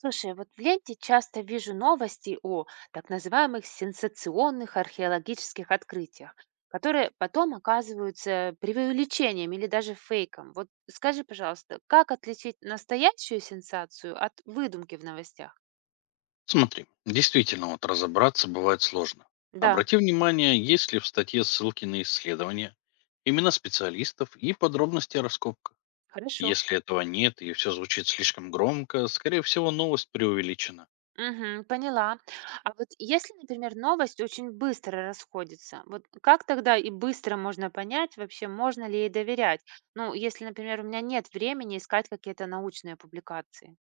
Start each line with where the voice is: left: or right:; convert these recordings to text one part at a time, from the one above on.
right: Слушай, вот в ленте часто вижу новости о так называемых сенсационных археологических открытиях, которые потом оказываются преувеличением или даже фейком. Вот скажи, пожалуйста, как отличить настоящую сенсацию от выдумки в новостях?
left: Смотри, действительно, вот разобраться бывает сложно.
right: Да,
left: Обрати внимание, есть ли в статье ссылки на исследования, имена специалистов и подробности о раскопках.
right: хорошо.
left: Если этого нет и все звучит слишком громко, скорее всего, новость преувеличена.
right: Мгм, поняла. А вот если, например, новость очень быстро расходится, вот как тогда и быстро можно понять вообще, можно ли ей доверять? Ну, если, например, у меня нет времени искать какие-то научные публикации.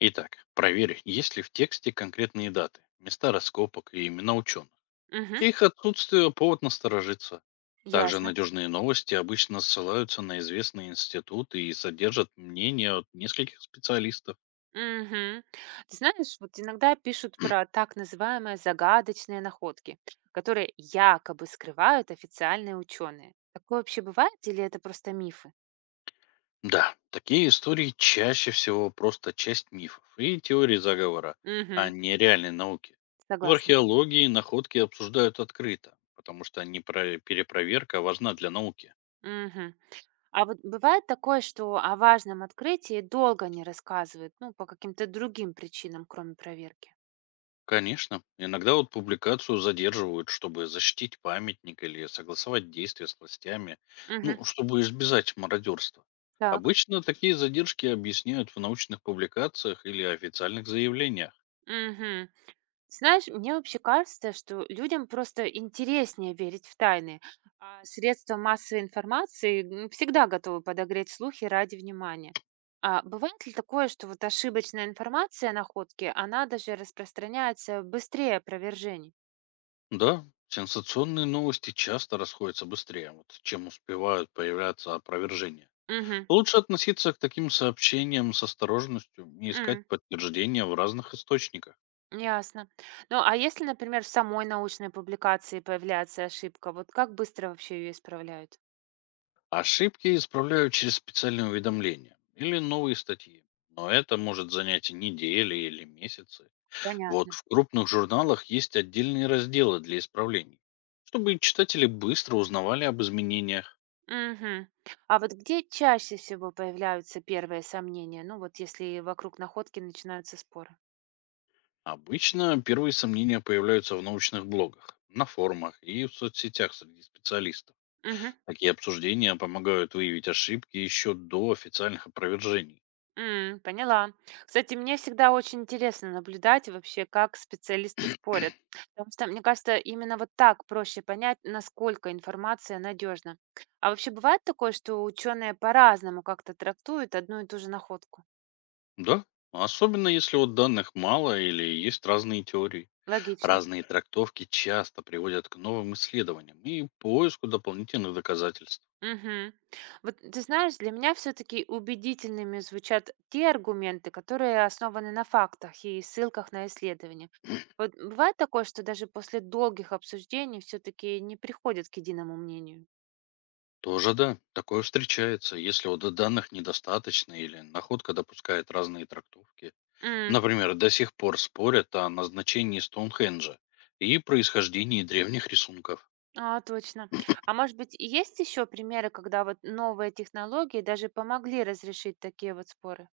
left: Итак, проверь, есть ли в тексте конкретные даты, места раскопок и имена ученых.
right: Мгм.
left: Их отсутствие – повод насторожиться. Также
right: Ясно.
left: надежные новости обычно ссылаются на известные институты и содержат мнения от нескольких специалистов.
right: Мгм. Ты знаешь, вот иногда пишут про так называемые загадочные находки, которые якобы скрывают официальные ученые. Такое вообще бывает или это просто мифы?
left: Да, такие истории чаще всего просто часть мифов и теории заговора,
right: Угу,
left: а не реальной науки. В
right: согласна.
left: археологии находки обсуждают открыто, потому что перепроверка важна для науки.
right: Мгм. А вот бывает такое, что о важном открытии долго не рассказывают, ну, по каким-то другим причинам, кроме проверки.
left: Конечно, иногда вот публикацию задерживают, чтобы защитить памятник или согласовать действия с властями,
right: Угу,
left: ну, чтобы избежать мародерства.
right: так.
left: Обычно такие задержки объясняют в научных публикациях или официальных заявлениях.
right: Мгм. Знаешь, мне вообще кажется, что людям просто интереснее верить в тайны, а средства массовой информации всегда готовы подогреть слухи ради внимания. А бывает ли такое, что вот ошибочная информация о находке, она даже распространяется быстрее опровержений?
left: Да, сенсационные новости часто расходятся быстрее, вот, чем успевают появляться опровержения.
right: Угу.
left: Лучше относиться к таким сообщениям с осторожностью и искать подтверждения в разных источниках.
right: Ясно. Ну, а если, например, в самой научной публикации появляется ошибка, вот как быстро вообще ее исправляют?
left: Ошибки исправляют через специальные уведомления или новые статьи. Но это может занять и недели или месяцы. Вот
right: Понятно.
left: в крупных журналах есть отдельные разделы для исправлений, чтобы читатели быстро узнавали об изменениях.
right: Мгм. А вот где чаще всего появляются первые сомнения? Ну вот если вокруг находки начинаются споры.
left: Обычно первые сомнения появляются в научных блогах, на форумах и в соцсетях среди специалистов.
right: Мгм.
left: Такие обсуждения помогают выявить ошибки еще до официальных опровержений.
right: М, поняла. Кстати, мне всегда очень интересно наблюдать вообще, как специалисты спорят. Потому что, мне кажется, именно вот так проще понять, насколько информация надежна. А вообще бывает такое, что ученые по-разному как-то трактуют одну и ту же находку?
left: Да, особенно если вот данных мало или есть разные теории.
right: Логично.
left: Разные трактовки часто приводят к новым исследованиям и поиску дополнительных доказательств.
right: Мгм. Вот ты знаешь, для меня все-таки убедительными звучат те аргументы, которые основаны на фактах и ссылках на исследования. Вот бывает такое, что даже после долгих обсуждений все-таки не приходят к единому мнению.
left: Тоже да, такое встречается, если вот данных недостаточно или находка допускает разные трактовки.
right: М,
left: Например, до сих пор спорят о назначении Стоунхенджа и происхождении древних рисунков.
right: а, точно. А может быть, и есть еще примеры, когда вот новые технологии даже помогли разрешить такие вот споры?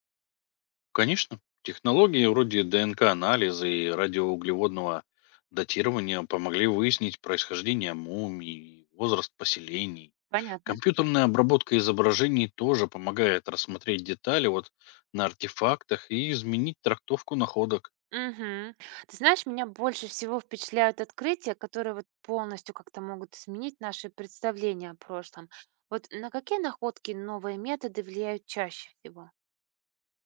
left: Конечно, технологии вроде ДНК-анализа и радиоуглеводного датирования помогли выяснить происхождение мумий и возраст поселений.
right: Понятно.
left: Компьютерная обработка изображений тоже помогает рассмотреть детали вот на артефактах и изменить трактовку находок.
right: Мгм. Ты знаешь, меня больше всего впечатляют открытия, которые вот полностью как-то могут изменить наши представления о прошлом. Вот на какие находки новые методы влияют чаще всего?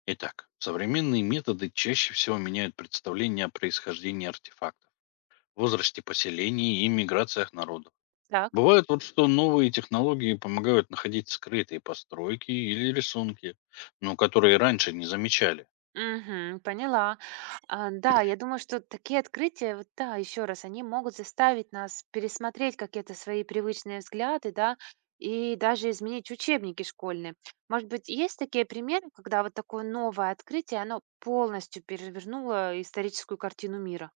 left: Итак, современные методы чаще всего меняют представление о происхождении артефактов, возрасте поселений и миграциях народов.
right: Так.
left: Бывает вот, что новые технологии помогают находить скрытые постройки или рисунки, но которые раньше не замечали.
right: Мгм, поняла. А, да, я думаю, что такие открытия, вот да, еще раз, они могут заставить нас пересмотреть какие-то свои привычные взгляды, да, и даже изменить учебники школьные. Может быть, есть такие примеры, когда вот такое новое открытие, оно полностью перевернуло историческую картину мира?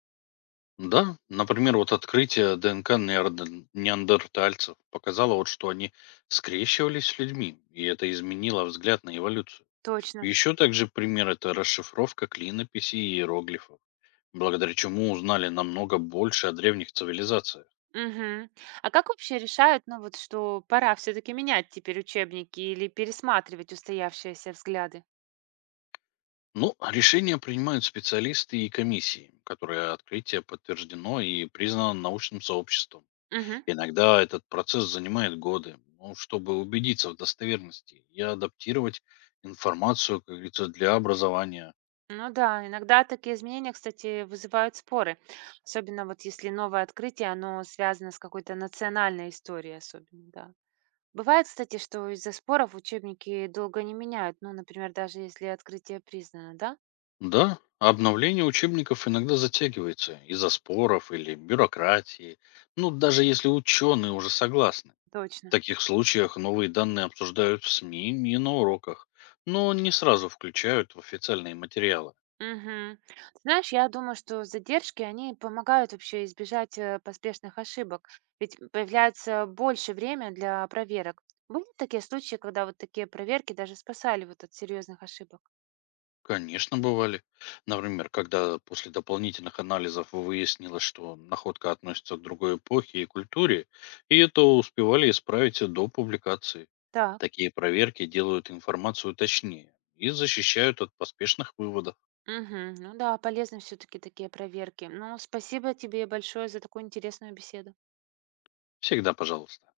left: Да, например, вот открытие ДНК неандертальцев показало, вот, что они скрещивались с людьми, и это изменило взгляд на эволюцию.
right: Точно.
left: Еще также пример – это расшифровка клинописи и иероглифов, благодаря чему узнали намного больше о древних цивилизациях.
right: Мгм. А как вообще решают, ну вот, что пора все-таки менять теперь учебники или пересматривать устоявшиеся взгляды?
left: Ну, решения принимают специалисты и комиссии, которые открытие подтверждено и признано научным сообществом.
right: Мгм.
left: Иногда этот процесс занимает годы, ну, чтобы убедиться в достоверности и адаптировать информацию, как говорится, для образования.
right: Ну да, иногда такие изменения, кстати, вызывают споры. Особенно вот если новое открытие, оно связано с какой-то национальной историей особенно, да. Бывает, кстати, что из-за споров учебники долго не меняют, ну, например, даже если открытие признано, да?
left: Да, обновление учебников иногда затягивается из-за споров или бюрократии, ну, даже если ученые уже согласны. В
right: Точно.
left: таких случаях новые данные обсуждают в СМИ и на уроках, но не сразу включают в официальные материалы.
right: Мгм. Ты знаешь, я думаю, что задержки, они помогают вообще избежать поспешных ошибок, ведь появляется больше время для проверок. Были такие случаи, когда вот такие проверки даже спасали вот от серьезных ошибок?
left: Конечно, бывали. Например, когда после дополнительных анализов выяснилось, что находка относится к другой эпохе и культуре, и это успевали исправить до публикации.
right: Так.
left: Такие проверки делают информацию точнее и защищают от поспешных выводов.
right: Мгм. Ну да, полезны все-таки такие проверки. Ну, спасибо тебе большое за такую интересную беседу.
left: Всегда пожалуйста.